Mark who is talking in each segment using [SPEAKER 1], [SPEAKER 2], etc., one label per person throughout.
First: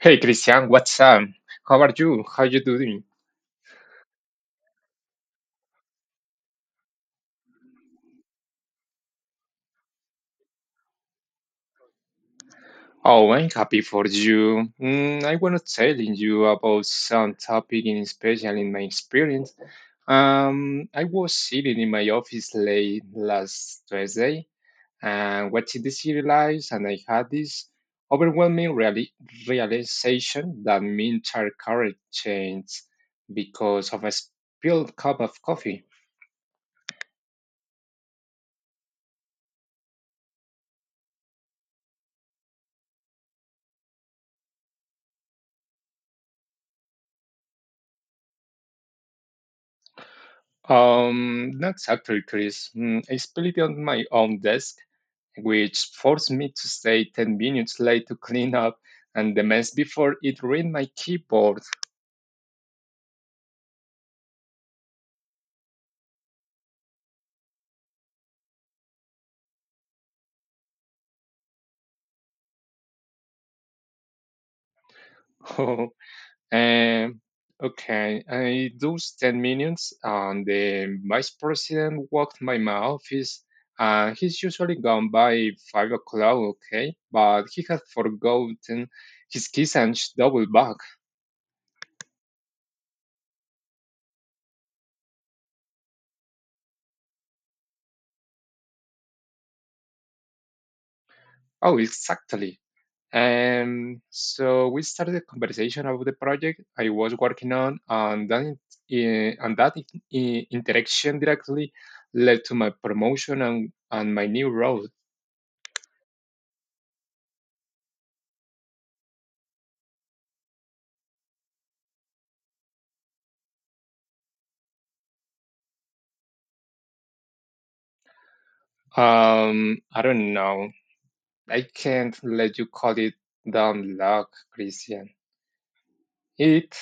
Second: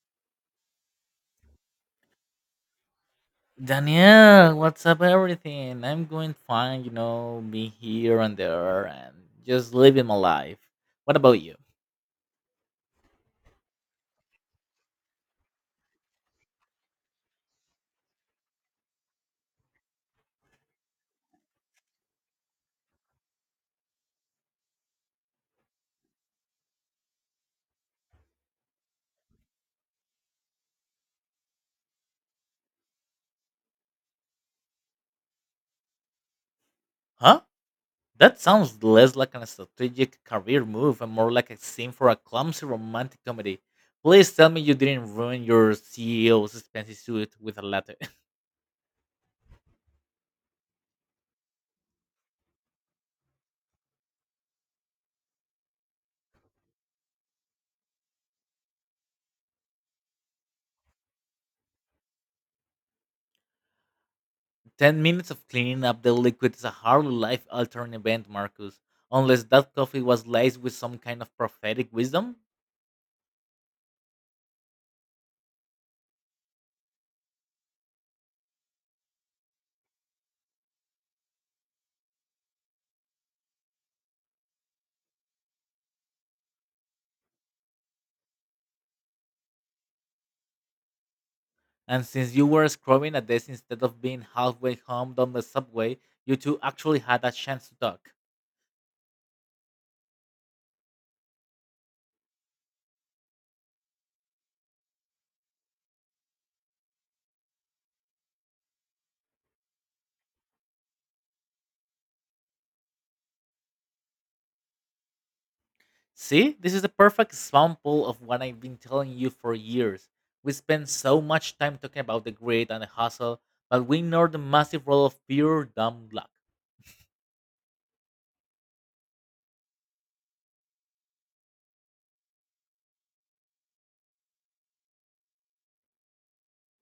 [SPEAKER 1] Hey Christian, what's up? How are you? How you doing?
[SPEAKER 2] Danielle, what's up, everything? I'm going fine, being here and there and just living my life. What about you?
[SPEAKER 1] Oh, I'm happy for you. I want to tell you about some topic in special in my experience. I was sitting in my office late last Thursday and watching the serials, and I had this overwhelming reali- realization that my entire career changed because of a spilled cup of coffee.
[SPEAKER 2] Huh? That sounds less like a strategic career move and more like a scene for a clumsy romantic comedy. Please tell me you didn't ruin your CEO's expensive suit with a letter.
[SPEAKER 1] Not actually, Chris. I spilled it on my own desk, which forced me to stay 10 minutes late to clean up and the mess before it ruined my keyboard.
[SPEAKER 2] 10 minutes of cleaning up the liquid is a hardly life altering event, Marcus. Unless that coffee was laced with some kind of prophetic wisdom?
[SPEAKER 1] um, okay, I those 10 minutes, and the vice president walked by my office. He's usually gone by 5 o'clock, okay? But he had forgotten his keys and double bag.
[SPEAKER 2] And since you were scrubbing at this instead of being halfway home down the subway, you two actually had a chance to talk.
[SPEAKER 1] Oh, exactly. And so we started a conversation about the project I was working on, and that interaction directly led to my promotion and my new role.
[SPEAKER 2] See, this is a perfect example of what I've been telling you for years. We spend so much time talking about the grit and the hustle, but we ignore the massive role of pure dumb luck.
[SPEAKER 1] I don't know. I can't let you call it down luck, Christian. It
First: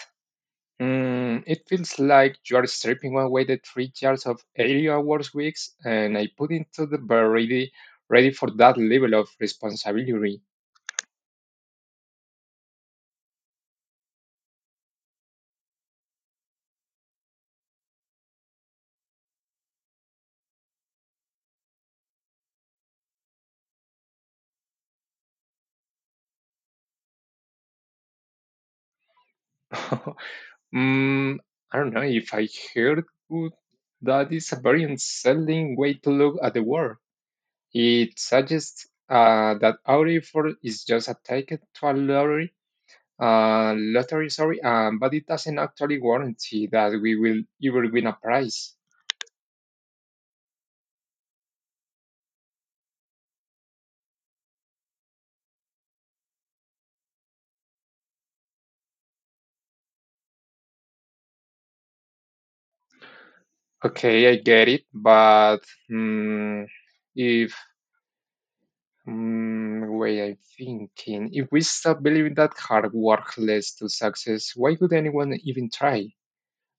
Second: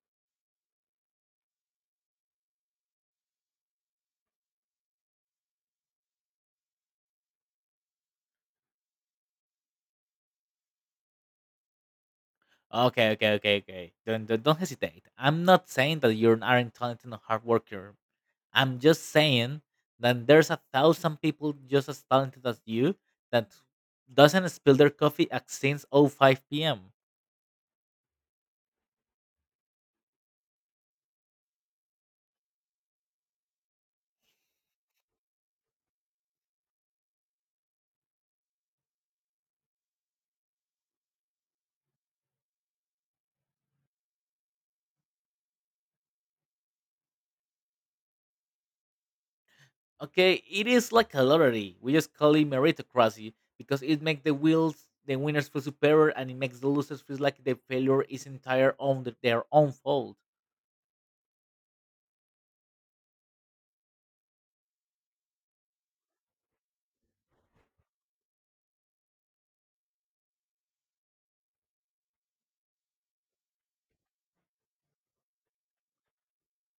[SPEAKER 1] it feels like you are stripping away the 3 years of 80 hours weeks, and I put into the bar ready for that level of responsibility.
[SPEAKER 2] Okay, okay, okay, okay. Don't hesitate. I'm not saying that you aren't talented and hard worker. I'm just saying that there's a thousand people just as talented as you that doesn't spill their coffee at since oh 5 p.m.
[SPEAKER 1] mm, I don't know if I heard good. That is a very unsettling way to look at the world. It suggests that our effort is just a ticket to a lottery, lottery, sorry, but it doesn't actually guarantee that we will ever win a prize.
[SPEAKER 2] Okay, it is like a lottery. We just call it meritocracy because it makes the wheels the winners feel superior, and it makes the losers feel like the failure is entire on their own fault.
[SPEAKER 1] Okay, I get it, but mm, if way I'm thinking, if we stop believing that hard work leads to success, why would anyone even try?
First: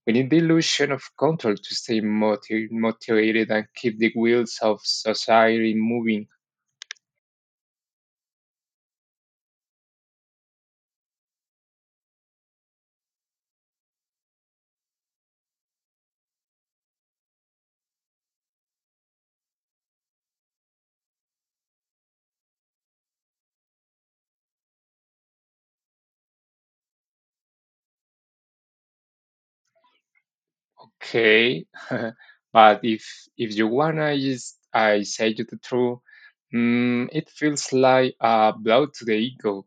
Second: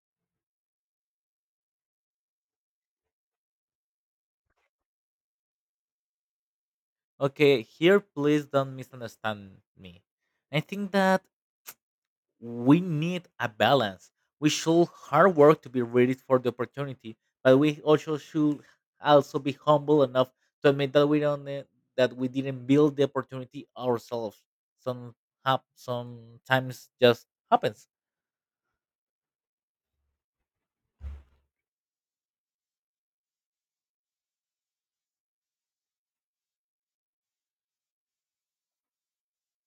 [SPEAKER 1] We need the illusion of control to stay motivated and keep the wheels of society moving.
[SPEAKER 2] Okay, here please don't misunderstand me. I think that we need a balance. We should hard work to be ready for the opportunity, but we also should also be humble enough to admit that we didn't build the opportunity ourselves. Some Sometimes just happens.
[SPEAKER 1] Okay, but if you wanna, is I say you the truth, it feels like a blow to the ego.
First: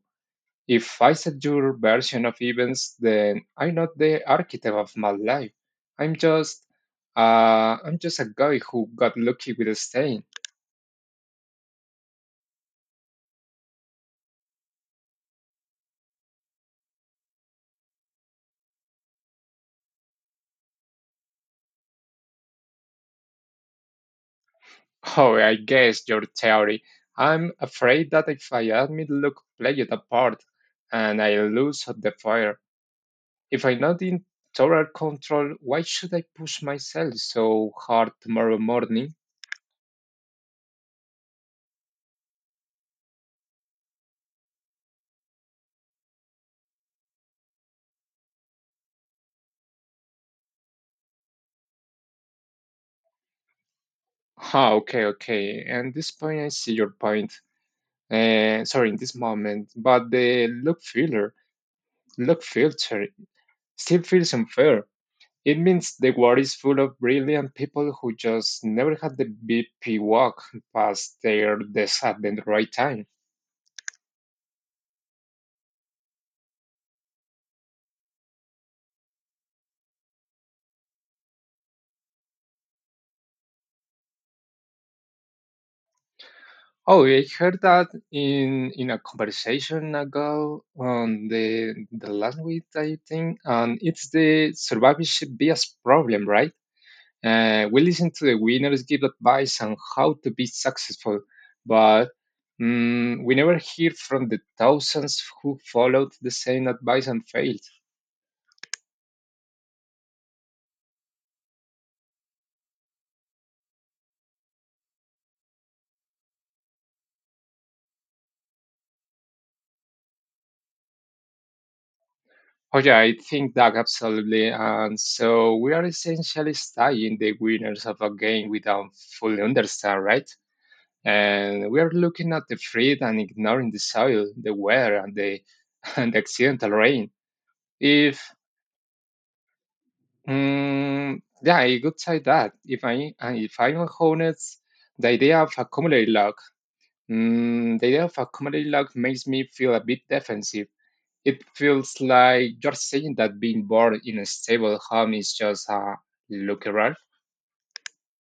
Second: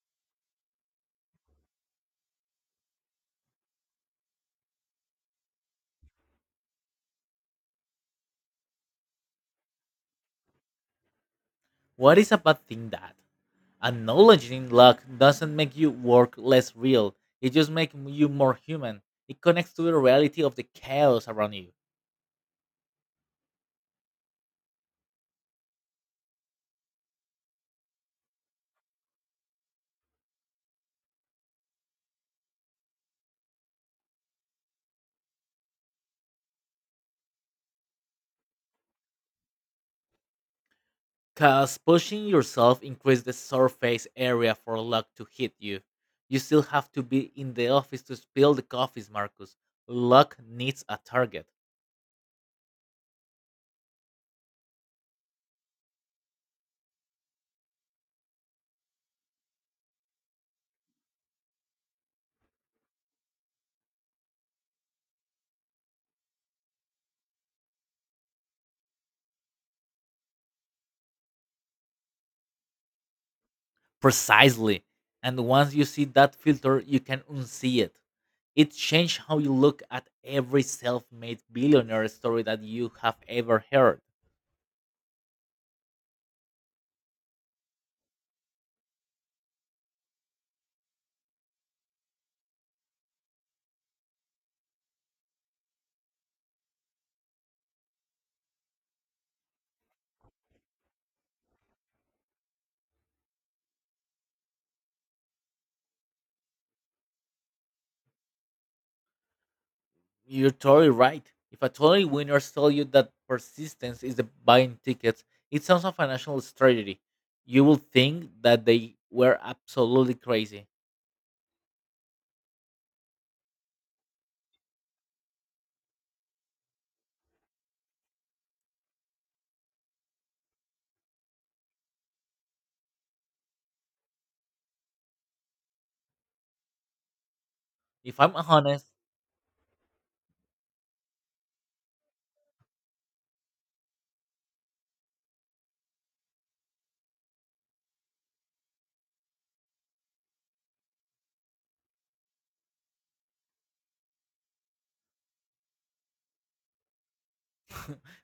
[SPEAKER 1] If I set your version of events, then I'm not the architect of my life. I'm just I'm just a guy who got lucky with a stain.
[SPEAKER 2] What is a bad thing that acknowledging luck doesn't make you work less real? It just makes you more human. It connects to the reality of the chaos around you.
[SPEAKER 1] Oh, I guess your theory. I'm afraid that if I admit look played it apart and I lose at the fire. If I'm not in total control, why should I push myself so hard tomorrow morning?
[SPEAKER 2] Cause pushing yourself increases the surface area for luck to hit you. You still have to be in the office to spill the coffees, Marcus. Luck needs a target.
[SPEAKER 1] Ah, okay, okay. And this point, I see your point. Sorry, in this moment, but the look filter still feels unfair. It means the world is full of brilliant people who just never had the BP walk past their desk at the right time.
[SPEAKER 2] Precisely. And once you see that filter, you can unsee it. It changed how you look at every self made billionaire story that you have ever heard.
[SPEAKER 1] Oh, I heard that in a conversation ago on the last week, I think, and it's the survivorship bias problem, right? We listen to the winners give advice on how to be successful, but we never hear from the thousands who followed the same advice and failed.
[SPEAKER 2] You're totally right. If a totally winners tell you that persistence is the buying tickets, it sounds a financial strategy. You will think that they were absolutely crazy.
[SPEAKER 1] Oh yeah, I think that absolutely. And so we are essentially studying the winners of a game we don't fully understand, right? And we are looking at the fruit and ignoring the soil, the weather, and the, and the accidental rain.
[SPEAKER 2] If
[SPEAKER 1] If,
[SPEAKER 2] I'm honest,
[SPEAKER 1] mm, yeah, I could say that. If, I, and if I'm honest, the idea of a community log, the idea of a community log makes me feel a bit defensive. It feels like you're saying that being born in a stable home is just a lucky rare.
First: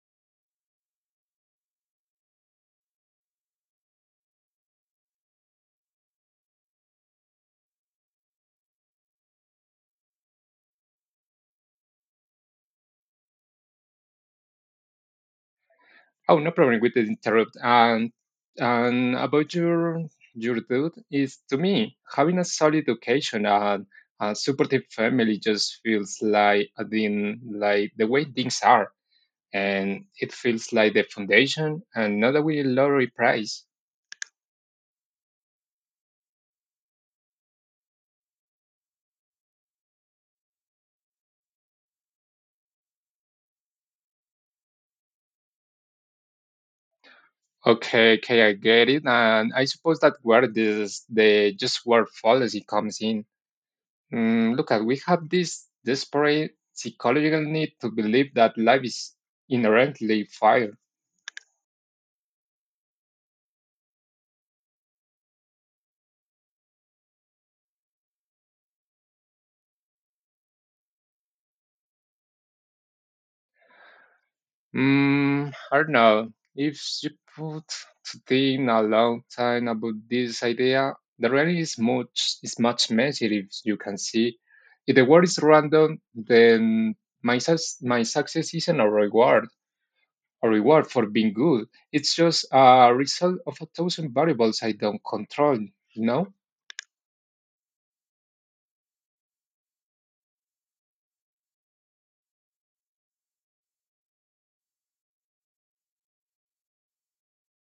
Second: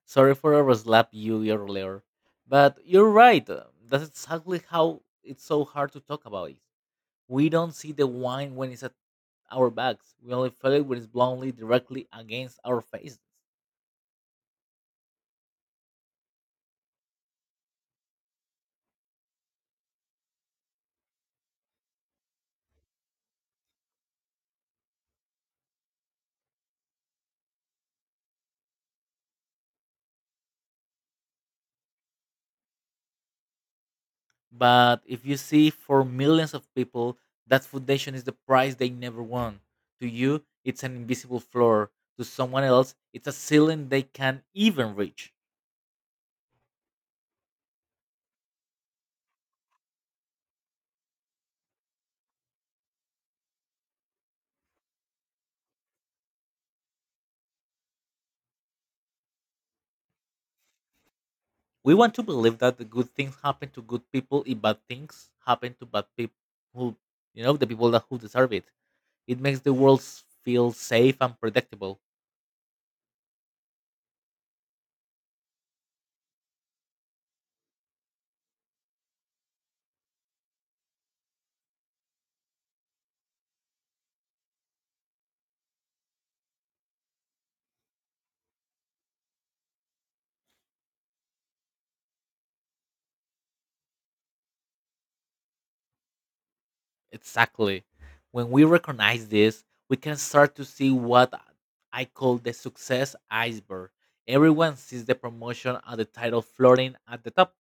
[SPEAKER 2] sorry for overslap you earlier, but you're right. That's exactly how it's so hard to talk about it. We don't see the wine when it's at our backs. We only feel it when it's bluntly directly against our faces.
[SPEAKER 1] Oh, no problem with the interrupt. And about your dude is to me having a solid education and a supportive family just feels like I mean, like the way things are, and it feels like the foundation and not a wee lottery prize.
[SPEAKER 2] But if you see for millions of people, that foundation is the prize they never won. To you, it's an invisible floor. To someone else, it's a ceiling they can't even reach.
[SPEAKER 1] Okay, okay, I get it, and I suppose that where this the just word fallacy comes in. Look at we have this desperate psychological need to believe that life is inherently fair.
[SPEAKER 2] We want to believe that the good things happen to good people if bad things happen to bad people who, the people that who deserve it. It makes the world feel safe and predictable.
[SPEAKER 1] I don't know. If you put to think a long time about this idea, the reality is much messier if you can see. If the world is random, then my success isn't a reward for being good. It's just a result of a thousand variables I don't control, you know?
[SPEAKER 2] Exactly. When we recognize this, we can start to see what I call the success iceberg. Everyone sees the promotion and the title floating at the top.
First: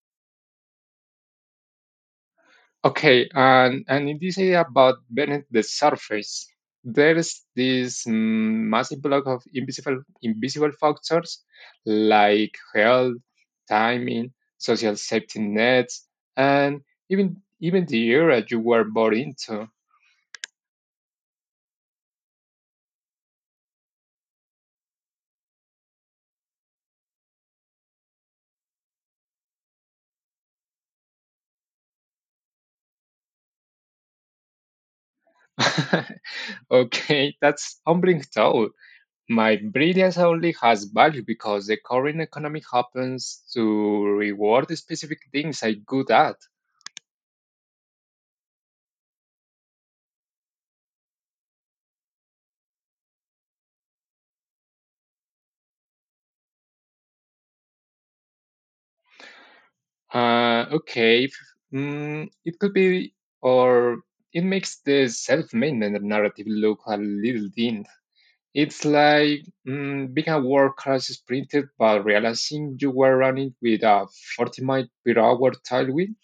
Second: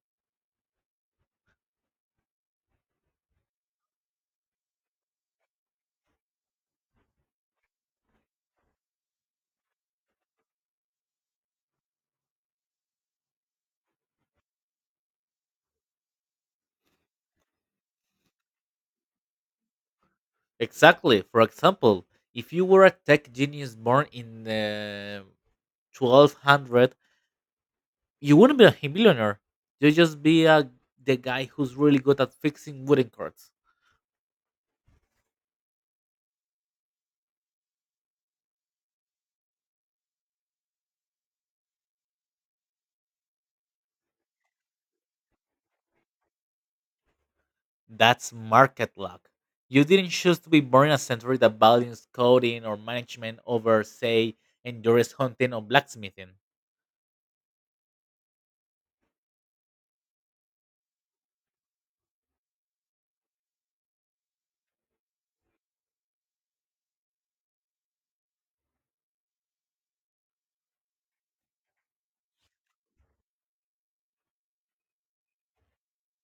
[SPEAKER 1] Okay, and in this area about beneath the surface, there's this massive block of invisible factors like health, timing, social safety nets, and even the era you were born into.
[SPEAKER 2] Exactly. For example, if you were a tech genius born in the 1200, you wouldn't be a millionaire. You'd just be the guy who's really good at fixing wooden carts.
[SPEAKER 1] Okay, that's humbling thought. My brilliance only has value because the current economy happens to reward specific things I'm good at.
[SPEAKER 2] That's market luck. You didn't choose to be born in a century that values coding or management over, say, endurance hunting or blacksmithing.
[SPEAKER 1] Okay, if, it could be, or it makes the self-made narrative look a little thin. It's like being a world-class sprinter but realizing you were running with a 40 mile per hour tailwind.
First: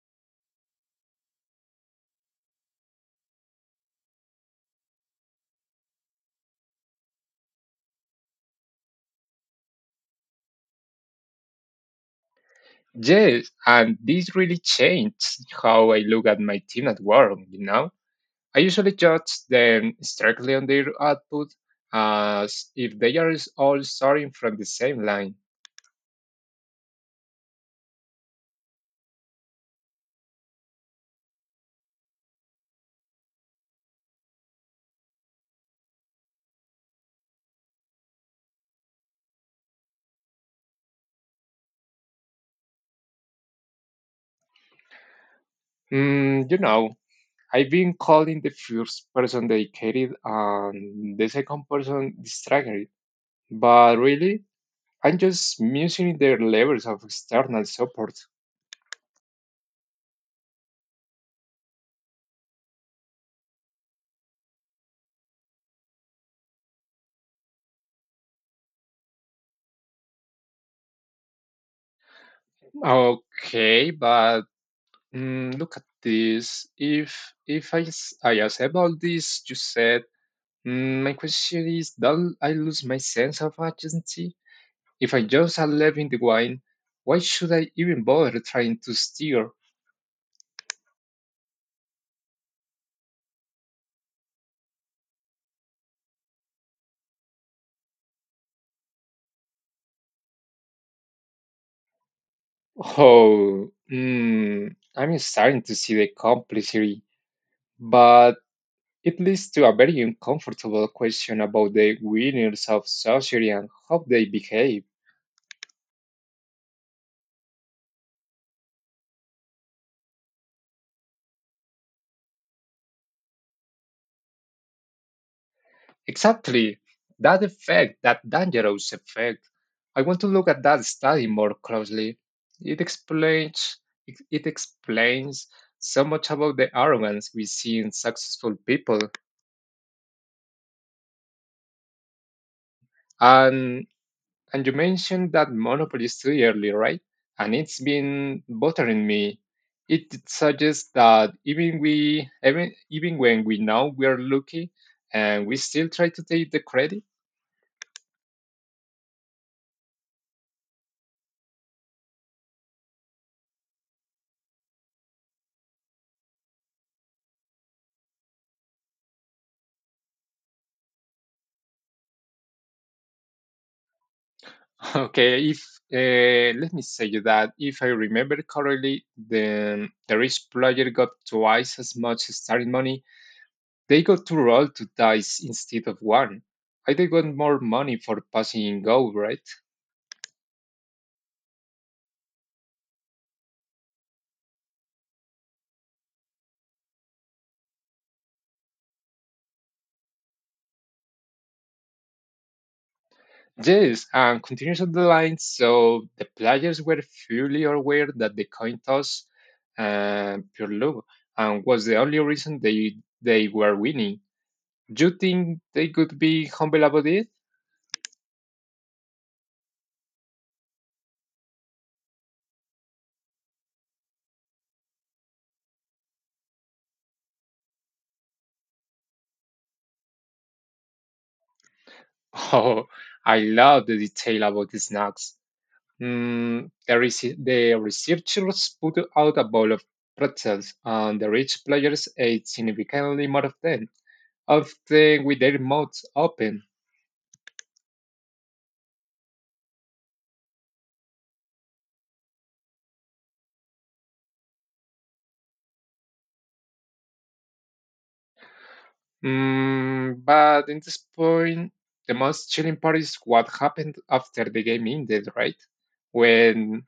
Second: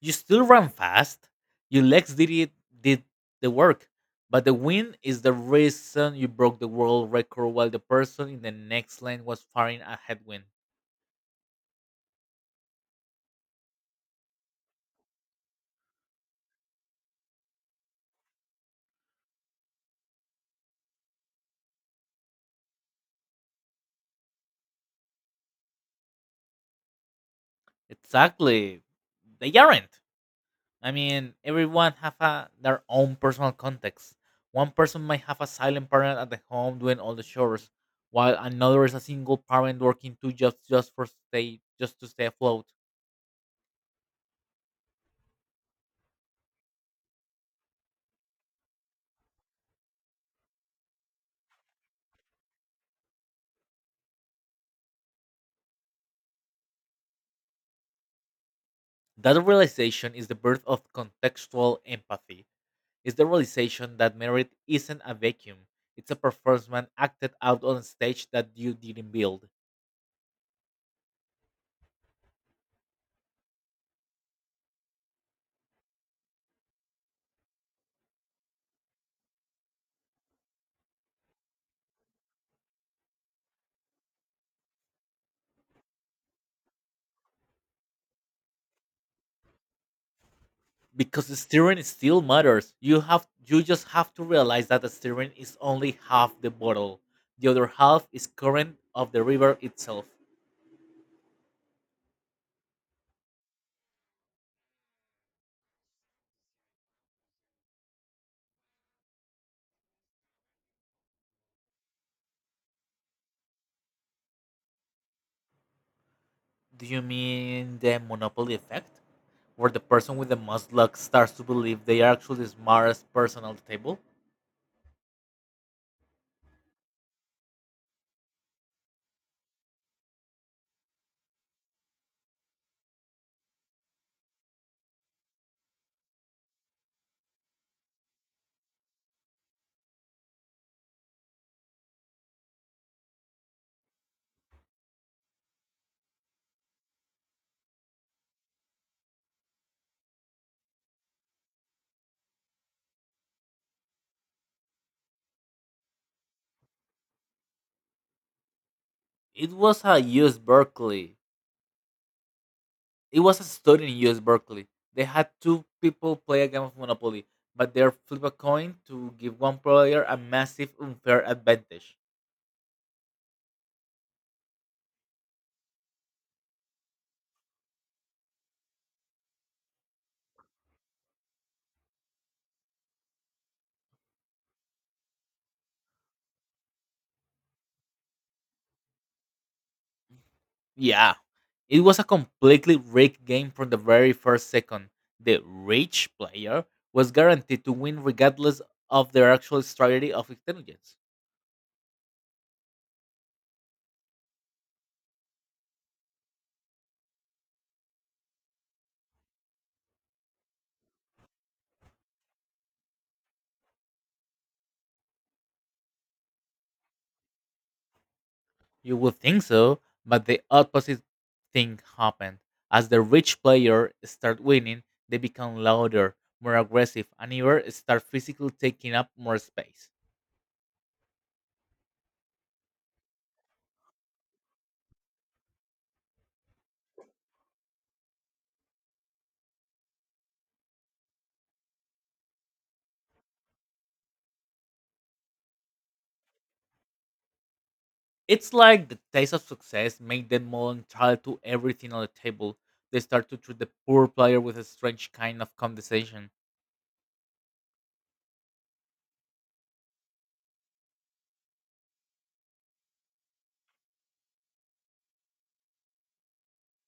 [SPEAKER 2] You still ran fast. Your legs did the work. But the wind is the reason you broke the world record while the person in the next lane was firing a headwind.
[SPEAKER 1] Yes, and this really changed how I look at my team at work, you know? I usually judge them strictly on their output as if they are all starting from the same line.
[SPEAKER 2] Exactly. They aren't. I mean, everyone have their own personal context. One person might have a silent parent at the home doing all the chores, while another is a single parent working two jobs just to stay afloat.
[SPEAKER 1] You know, I've been calling the first person dedicated and the second person distracted, but really, I'm just measuring their levels of external support.
[SPEAKER 2] That realization is the birth of contextual empathy. It's the realization that merit isn't a vacuum; it's a performance acted out on a stage that you didn't build.
[SPEAKER 1] Okay, but look at this. If I s- I accept all this you said, my question is, don't I lose my sense of agency? If I just are in the wine, why should I even bother trying to steer?
[SPEAKER 2] Because the steering still matters. You just have to realize that the steering is only half the bottle. The other half is current of the river itself.
[SPEAKER 1] Oh, I'm starting to see the complexity, but. It leads to a very uncomfortable question about the winners of society and how they behave.
[SPEAKER 2] Do you mean the monopoly effect? Where the person with the most luck starts to believe they are actually the smartest person at the table?
[SPEAKER 1] Exactly, that effect, that dangerous effect. I want to look at that study more closely. It explains it explains so much about the arrogance we see in successful people and. And you mentioned that Monopoly three earlier, right? And it's been bothering me. It suggests that even even when we know we are lucky, and we still try to take the credit.
[SPEAKER 2] It was a US Berkeley. It was a study in US Berkeley. They had two people play a game of Monopoly, but they flip a coin to give one player a massive unfair advantage.
[SPEAKER 1] Okay, if let me say you that if I remember correctly, the rich player got twice as much starting money. They got to roll two dice instead of one. I they got more money for passing in go, right?
[SPEAKER 2] Yeah, it was a completely rigged game from the very first second. The rich player was guaranteed to win regardless of their actual strategy of intelligence.
[SPEAKER 1] Yes, and continues on the line. So the players were fully aware that the coin toss pure luck and was the only reason they were winning. Do you think they could be humble about it?
[SPEAKER 2] You would think so, but the opposite thing happened. As the rich player start winning, they become louder, more aggressive, and even start physically taking up more space.
[SPEAKER 1] Oh, I love the detail about the snacks. The researchers put out a bowl of pretzels, and the rich players ate significantly more of them, often with their mouths open.
[SPEAKER 2] It's like the taste of success made them more entitled to everything on the table. They start to treat the poor player with a strange kind of condescension.
[SPEAKER 1] But in this point, the most chilling part is what happened after the game ended, right? When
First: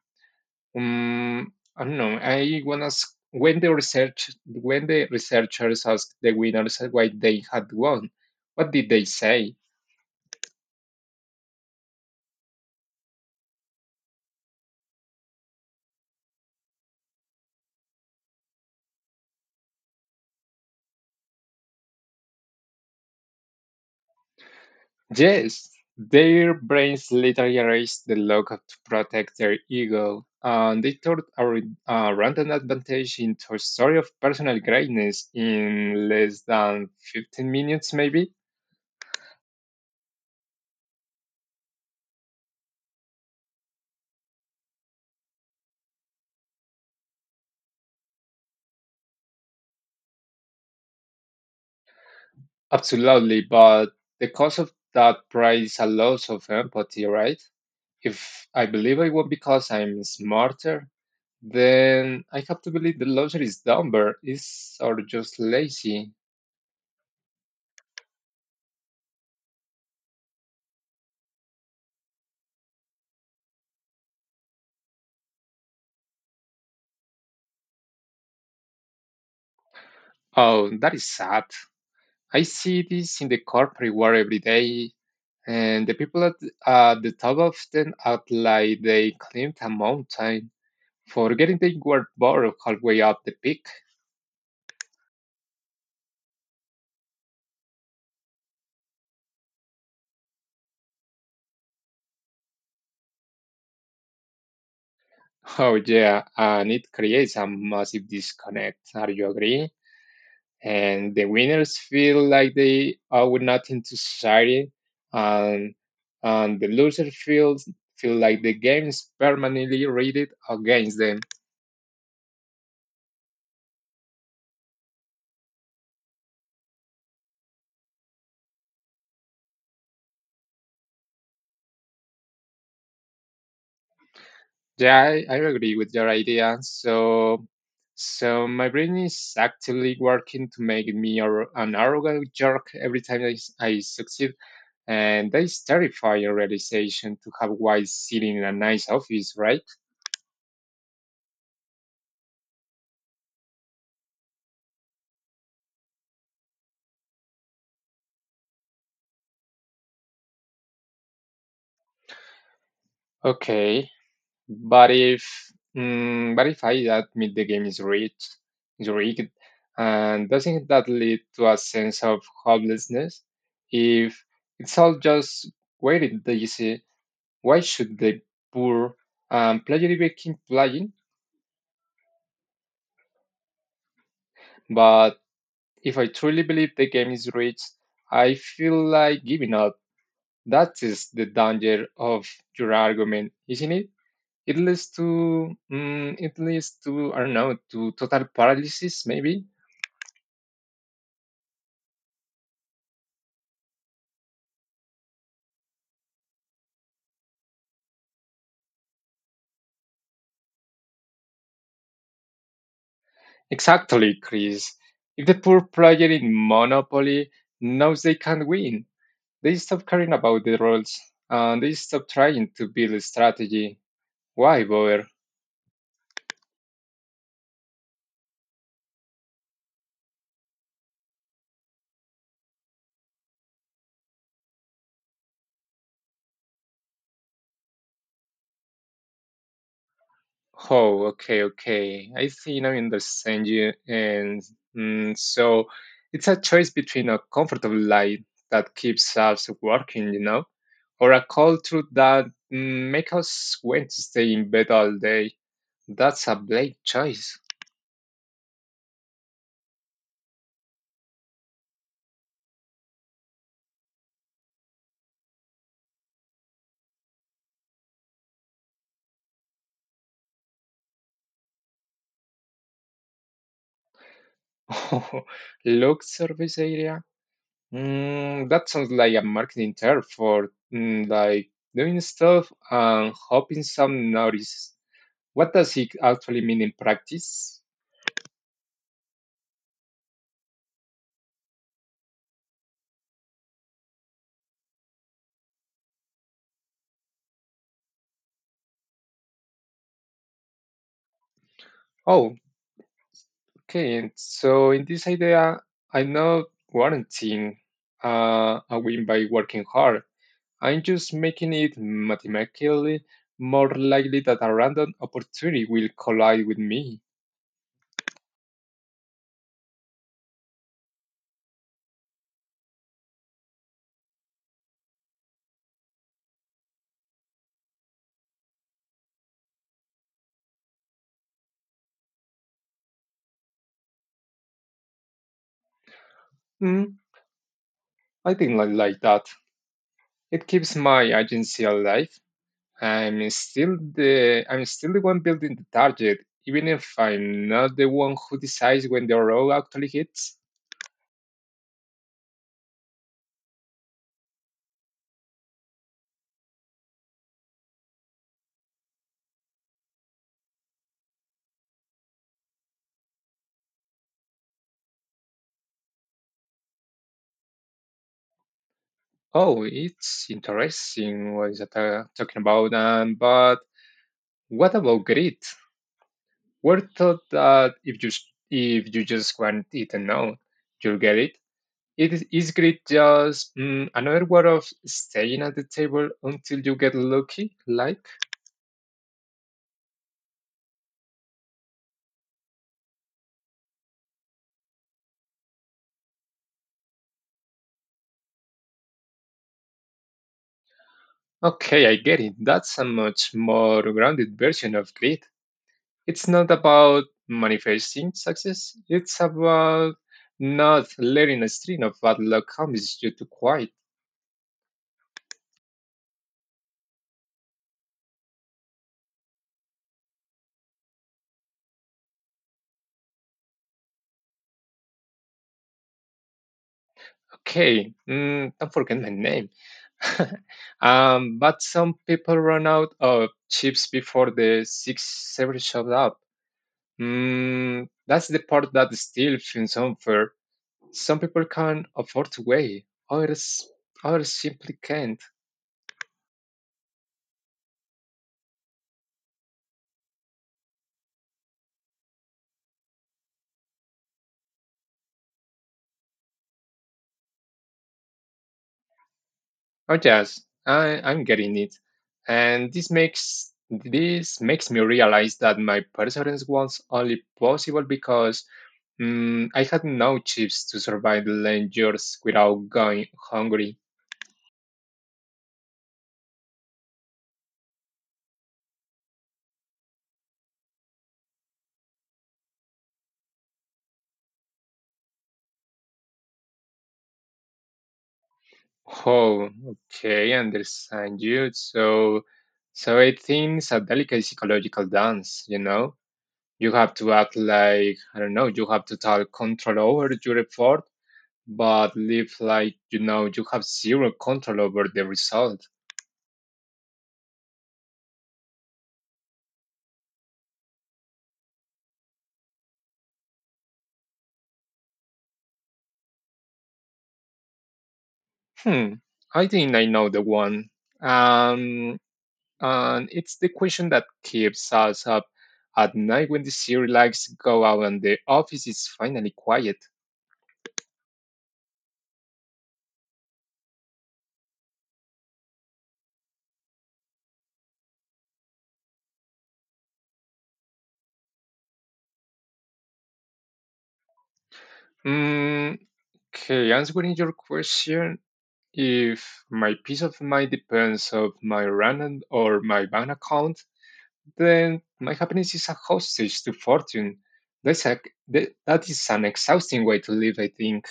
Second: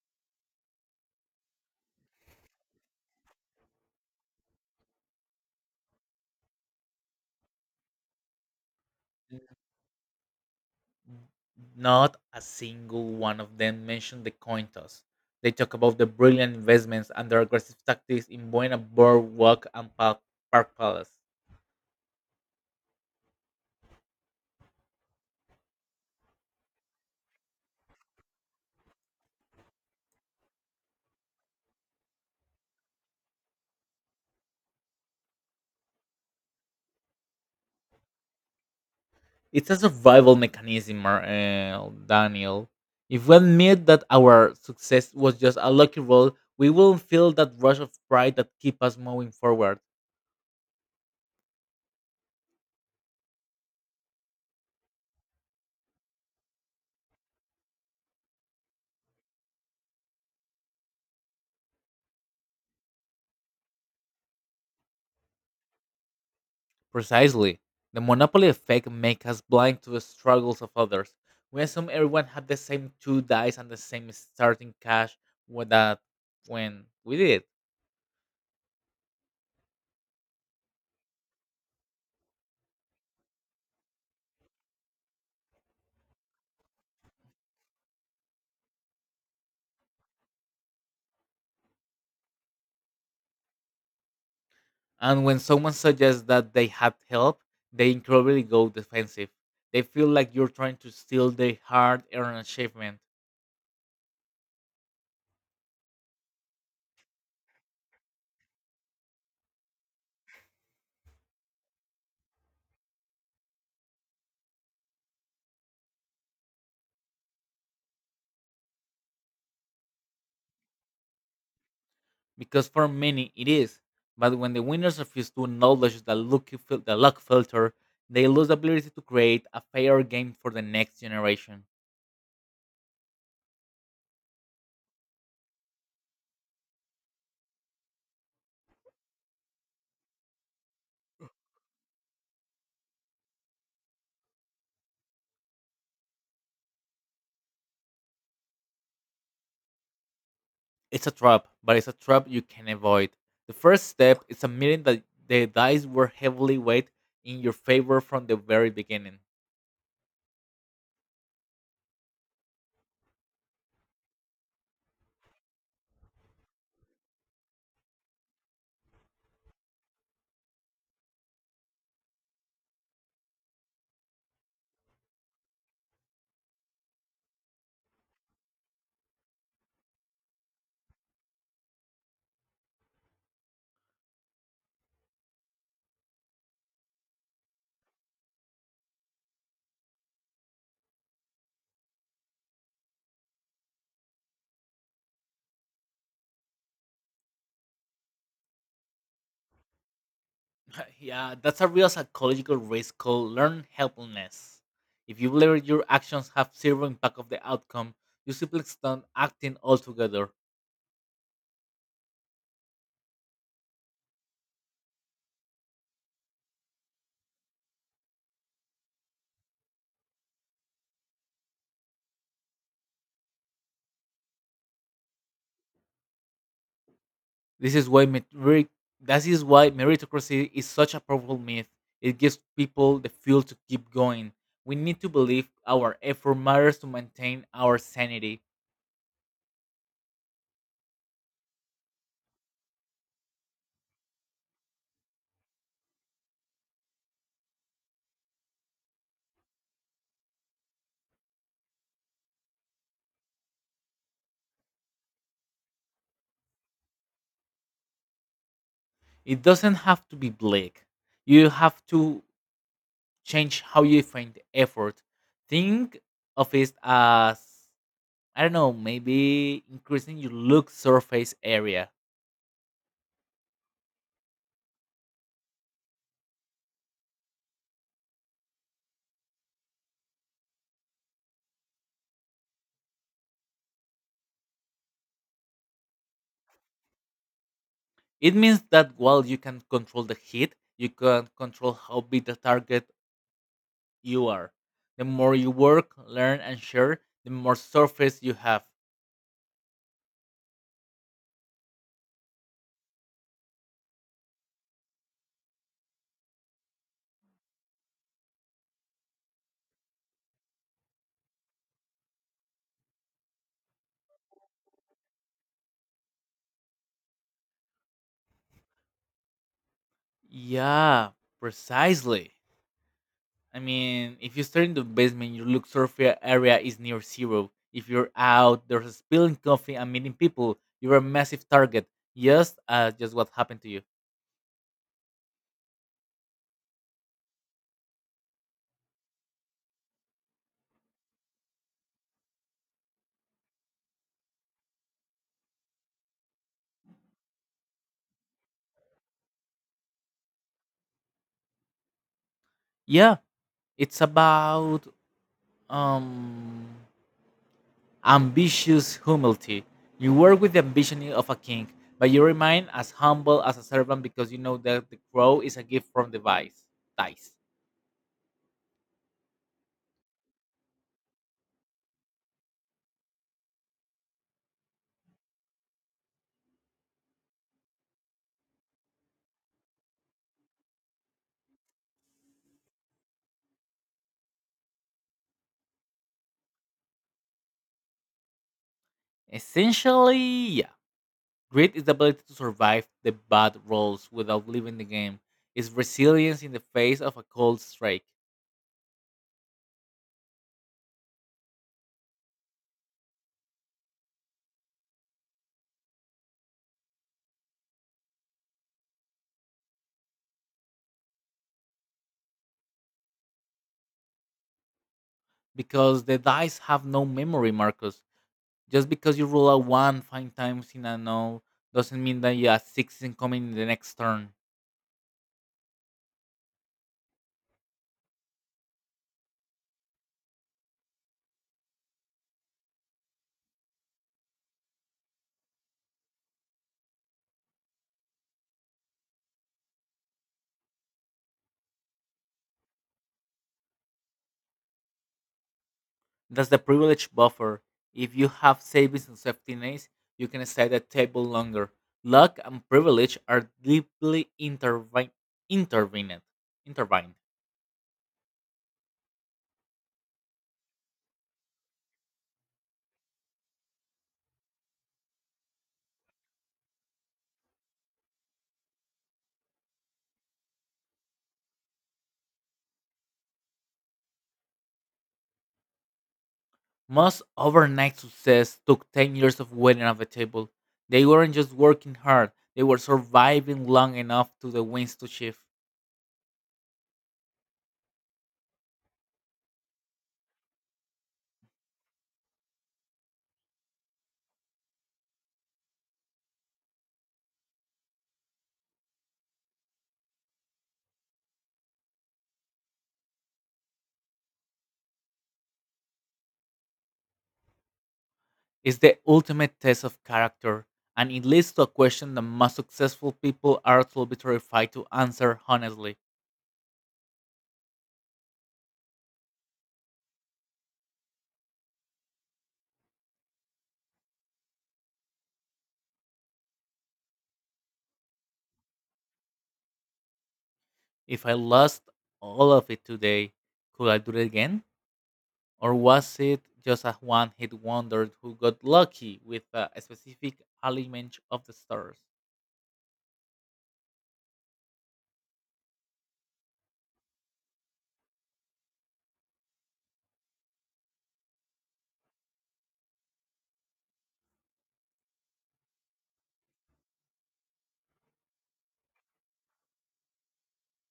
[SPEAKER 1] mm I don't know, I wanna ask when the research when the researchers asked the winners why they had won, what did they say?
[SPEAKER 2] Not a single one of them mentioned the coin toss. They talk about the brilliant investments and their aggressive tactics in Buena Boardwalk and Park Palace.
[SPEAKER 1] Yes, their brains literally raised the lock to protect their ego, and they turned a random advantage into a story of personal greatness in less than 15 minutes, maybe?
[SPEAKER 2] It's a survival mechanism, Daniel. If we admit that our success was just a lucky roll, we will feel that rush of pride that keeps us moving forward.
[SPEAKER 1] Absolutely, but the cost of that pride is a loss of empathy, right? If I believe I won because I'm smarter, then I have to believe the loser is dumber, is or just lazy.
[SPEAKER 2] Precisely. The monopoly effect makes us blind to the struggles of others. We assume everyone had the same two dice and the same starting cash with that when we did.
[SPEAKER 1] Oh, that is sad. I see this in the corporate world every day, and the people at the top often act like they climbed a mountain, forgetting they were bored halfway up the peak.
[SPEAKER 2] And when someone suggests that they had help, they incredibly go defensive. They feel like you're trying to steal their hard earned achievement.
[SPEAKER 1] Oh yeah, and it creates a massive disconnect. Are you agree? And the winners feel like they owe nothing to society, and and the losers feel like the game is permanently rated against them.
[SPEAKER 2] Because for many it is. But when the winners refuse to acknowledge the the luck filter, they lose the ability to create a fair game for the next generation.
[SPEAKER 1] Yeah, I agree with your idea. So, so my brain is actively working to make me an arrogant jerk every time I succeed, and that is terrifying realization to have while sitting in a nice office, right?
[SPEAKER 2] It's a trap, but it's a trap you can avoid. The first step is admitting that the dice were heavily weighted in your favor from the very beginning.
[SPEAKER 1] Okay, but if but if I admit the game is rigged, and doesn't that lead to a sense of hopelessness? If it's all just waited, why should the poor play Oliver King playing? But if I truly believe the game is rigged, I feel like giving up. That is the danger of your argument, isn't it? It leads to, it leads to, I don't know, to total paralysis, maybe.
[SPEAKER 2] Yeah, that's a real psychological risk called learned helplessness. If you believe your actions have zero impact of the outcome, you simply stop acting altogether.
[SPEAKER 1] Exactly, Chris. If the poor player in Monopoly knows they can't win, they stop caring about the roles and they stop trying to build a strategy. Why bother?
[SPEAKER 2] This is why merit- that is why meritocracy is such a powerful myth. It gives people the fuel to keep going. We need to believe our effort matters to maintain our sanity.
[SPEAKER 1] Oh, okay, okay. I think I understand you. And so it's a choice between a comfortable life that keeps us working, you know, or a culture that makes us want to stay in bed all day. That's a big choice.
[SPEAKER 2] It doesn't have to be bleak. You have to change how you find effort. Think of it as, I don't know, maybe increasing your look surface area.
[SPEAKER 1] Look, service area. That sounds like a marketing term for like doing stuff and hoping some notice. What does it actually mean in practice?
[SPEAKER 2] It means that while you can control the heat, you can control how big the target you are. The more you work, learn, and share, the more surface you have.
[SPEAKER 1] Oh, okay. And so in this idea, I'm not warranting a win by working hard. I'm just making it mathematically more likely that a random opportunity will collide with me.
[SPEAKER 2] Yeah, precisely. I mean, if you start in the basement, your look surface area is near zero. If you're out, there's spilling coffee and meeting people. You're a massive target. Yes, just what happened to you.
[SPEAKER 1] Mm, I think I like that. It keeps my agency alive. I'm still the one building the target, even if I'm not the one who decides when the roll actually hits.
[SPEAKER 2] Yeah, it's about um ambitious humility. You work with the ambition of a king, but you remain as humble as a servant because you know that the crow is a gift from the vice dice.
[SPEAKER 1] Oh, it's interesting. What is that talking about? But what about grit? We're taught that if you just want it and know, you'll get it. Is grit just another word of staying at the table until you get lucky? Like,
[SPEAKER 2] Essentially, yeah. Grit is the ability to survive the bad rolls without leaving the game. It's resilience in the face of a cold strike.
[SPEAKER 1] okay, I get it. That's a much more grounded version of grit. It's not about manifesting success, it's about not letting a string of bad luck comes you to quiet.
[SPEAKER 2] Because the dice have no memory, Marcus. Just because you roll a 1 5 times in a no doesn't mean that you have six in coming in the next turn.
[SPEAKER 1] Okay, don't forget my name. But some people run out of chips before the six seven shows up. That's the part that still feels unfair. Some people can't afford to wait, others, others simply can't.
[SPEAKER 2] That's the privilege buffer. If you have savings and safety nets, you can stay at the table longer. Luck and privilege are deeply intervened. Intertwined.
[SPEAKER 1] Oh yes, I'm getting it. And this makes me realize that my perseverance was only possible because I had no chips to survive the long years without going hungry.
[SPEAKER 2] Most overnight success took 10 years of waiting at the table. They weren't just working hard, they were surviving long enough to the winds to shift.
[SPEAKER 1] Oh, okay, understand you. So I think it's a delicate psychological dance. You know, you have to act like I don't know. You have total control over your effort, but live like you know you have zero control over the result.
[SPEAKER 2] It's the ultimate test of character, and it leads to a question the most successful people are absolutely terrified to answer honestly.
[SPEAKER 1] Hmm, I think I know the one. Um, and it's the question that keeps us up at night when the serial lights go out and the office is finally quiet.
[SPEAKER 2] If I lost all of it today, could I do it again? Or was it just a one hit wonder who got lucky with a specific element of the stars?
[SPEAKER 1] Mm, okay, answering your question, if my peace of mind depends of my random or my bank account, then my happiness is a hostage to fortune. That's a, that is an exhausting way to live, I think.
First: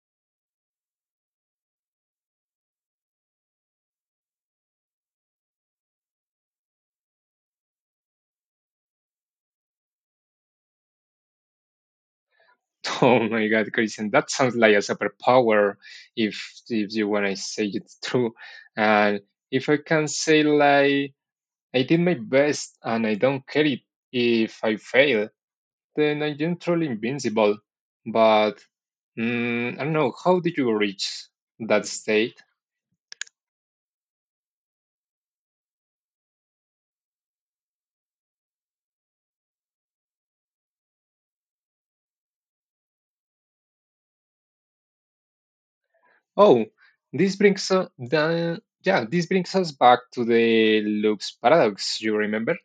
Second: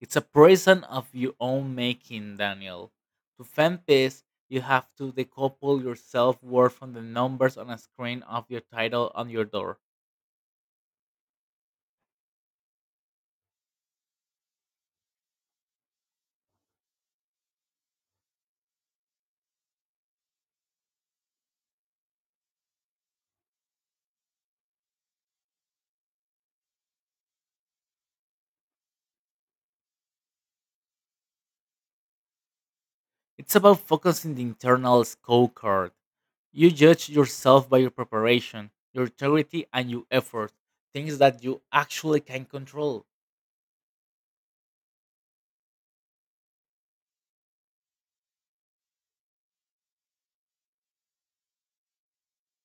[SPEAKER 2] It's a prison of your own making, Daniel. To find peace, you have to decouple your self worth from the numbers on a screen of your title on your door.
[SPEAKER 1] Oh my God, Christian, that sounds like a superpower. If you when I say it's true, and if I can say like I did my best and I don't care it if I fail, then I'm troll invincible, but I don't know. How did you reach that state?
[SPEAKER 2] It's about focusing the internal scorecard. You judge yourself by your preparation, your integrity, and your effort, things that you actually can control.
[SPEAKER 1] Oh, this brings this brings us back to the loops paradox. You remember?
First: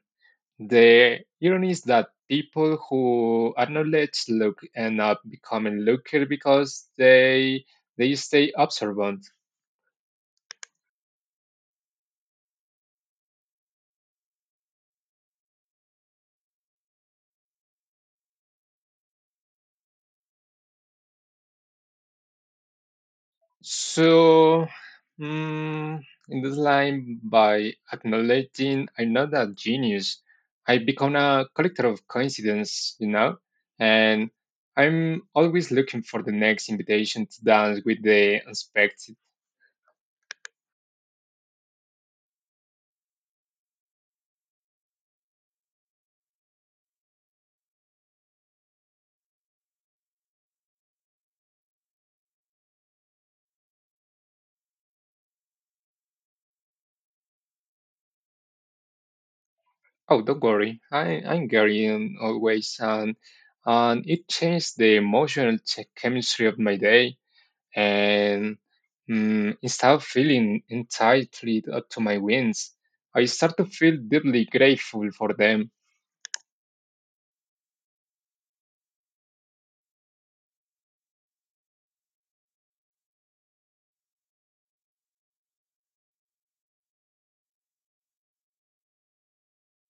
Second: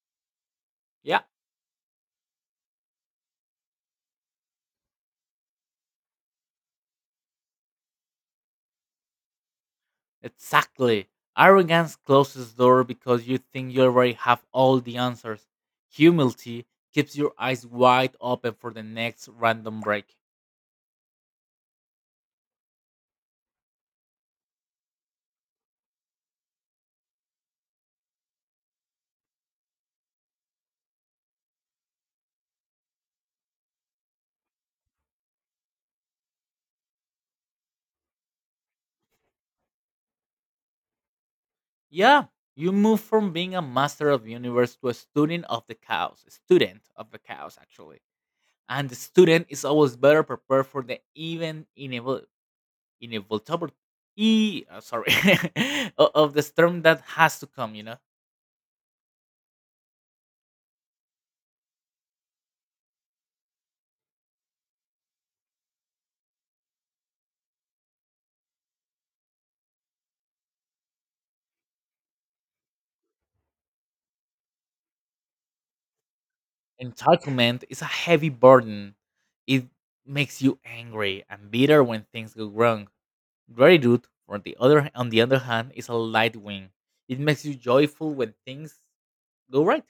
[SPEAKER 2] Yeah.
[SPEAKER 1] The irony is that people who acknowledge look end up becoming looker because they stay observant.
[SPEAKER 2] Exactly. Arrogance closes the door because you think you already have all the answers. Humility keeps your eyes wide open for the next random break.
[SPEAKER 1] So, mm, in this line, by acknowledging another genius, I become a collector of coincidence, you know, and I'm always looking for the next invitation to dance with the unexpected.
[SPEAKER 2] Yeah, you move from being a master of the universe to a student of the chaos. Student of the chaos, actually. And the student is always better prepared for the even inevitable, sorry, of the storm that has to come. You know.
[SPEAKER 1] Oh, don't worry, I'm Gary and always, and it changed the emotional chemistry of my day. And instead of feeling entitled to my wins, I start to feel deeply grateful for them.
[SPEAKER 2] Entitlement is a heavy burden. It makes you angry and bitter when things go wrong. Gratitude, on the other hand, is a light wing. It makes you joyful when things go right.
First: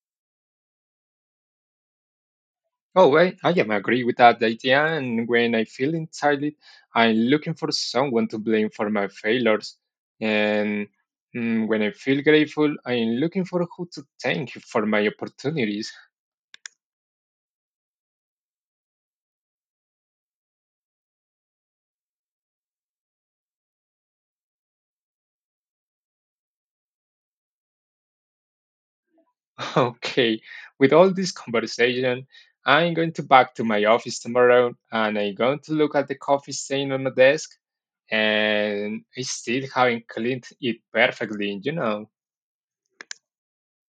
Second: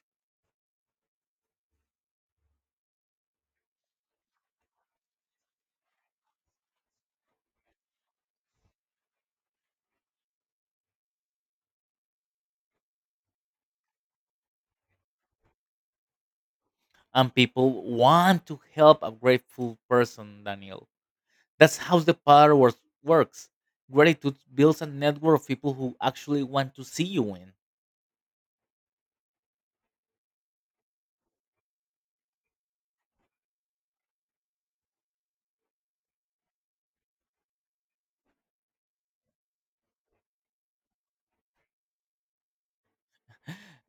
[SPEAKER 1] Oh, I am agree with that idea, and when I feel entitled, I'm looking for someone to blame for my failures. And when I feel grateful, I'm looking for who to thank for my opportunities.
[SPEAKER 2] And people want to help a grateful person, Daniel. That's how the power works. Gratitude builds a network of people who actually want to see you win.
[SPEAKER 1] Okay, with all this conversation, I'm going to back to my office tomorrow and I'm going to look at the coffee stain on my desk and I still haven't cleaned it perfectly, you know.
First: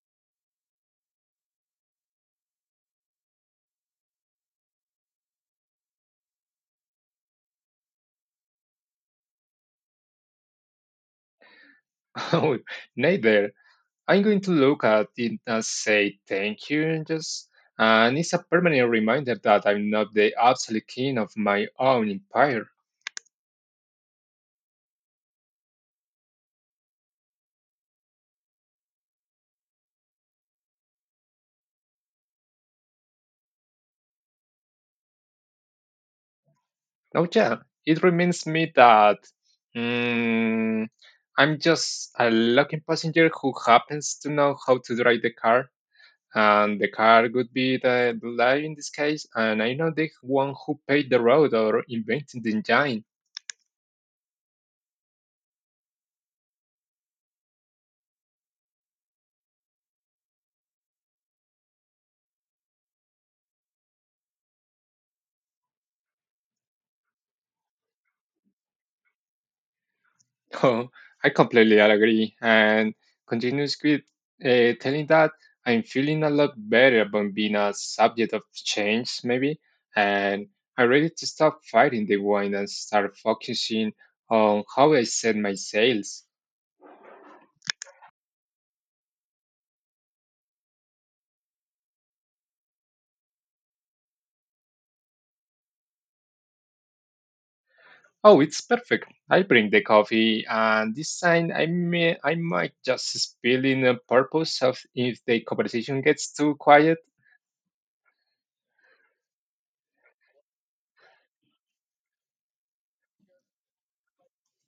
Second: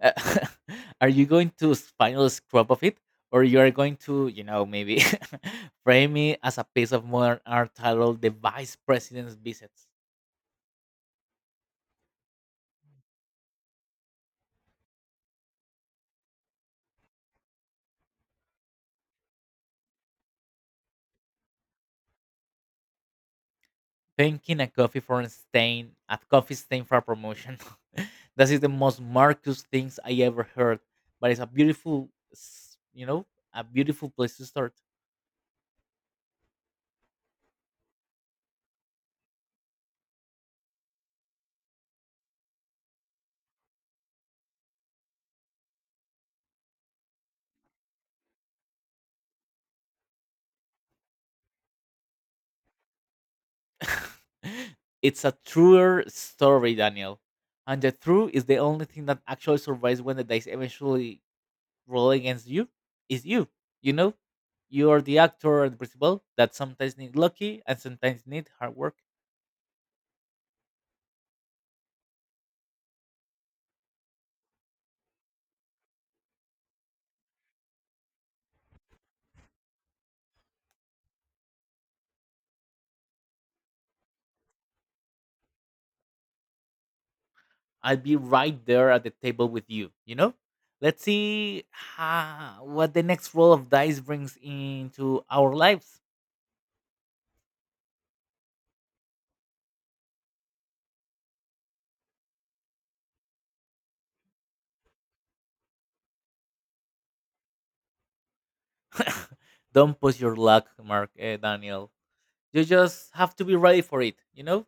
[SPEAKER 2] Uh, are you going to final scrub of it, or you are going to, maybe frame me as a piece of modern art titled "The Vice President's Visits"?
[SPEAKER 1] Oh, neither. I'm going to look at it and say thank you and just and it's a permanent reminder that I'm not the absolute king of my own empire.
[SPEAKER 2] Thanking a coffee for a stain at coffee stain for a promotion. That is the most Marcus things I ever heard, but it's a beautiful, a beautiful place to start.
[SPEAKER 1] Oh yeah, it reminds me that mm, I'm just a lucky passenger who happens to know how to drive the car, and the car would be the lie in this case, and I know the one who paved the road or invented the engine.
[SPEAKER 2] It's a truer story, Daniel, and the truth is the only thing that actually survives when the dice eventually role against you is you. You know, you are the actor and principal that sometimes need lucky and sometimes need hard work.
[SPEAKER 1] Oh, I completely agree. And continues with telling that I'm feeling a lot better about being a subject of change, maybe. And I'm ready to stop fighting the wind and start focusing on how I set my sails.
[SPEAKER 2] I'll be right there at the table with you. You know, let's see what the next roll of dice brings into our lives.
[SPEAKER 1] Oh, it's perfect. I bring the coffee, and this time I might just spill in a purpose of if the conversation gets too quiet.
[SPEAKER 2] Don't push your luck, Mark Daniel. You just have to be ready for it. You know,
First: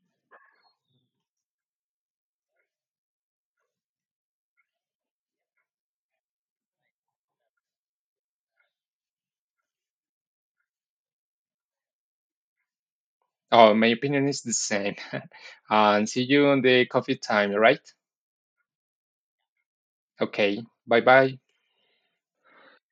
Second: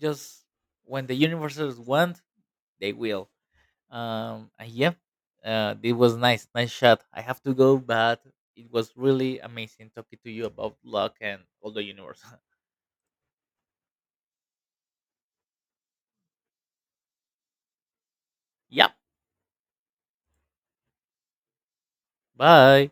[SPEAKER 2] just when the universes want, they will. And yeah, it was nice shot. I have to go, but it was really amazing talking to you about luck and all the universe.
[SPEAKER 1] Oh, my opinion is the same. And see you on the coffee time, right?
[SPEAKER 2] Yep.
[SPEAKER 1] Okay, bye bye.
[SPEAKER 2] Bye.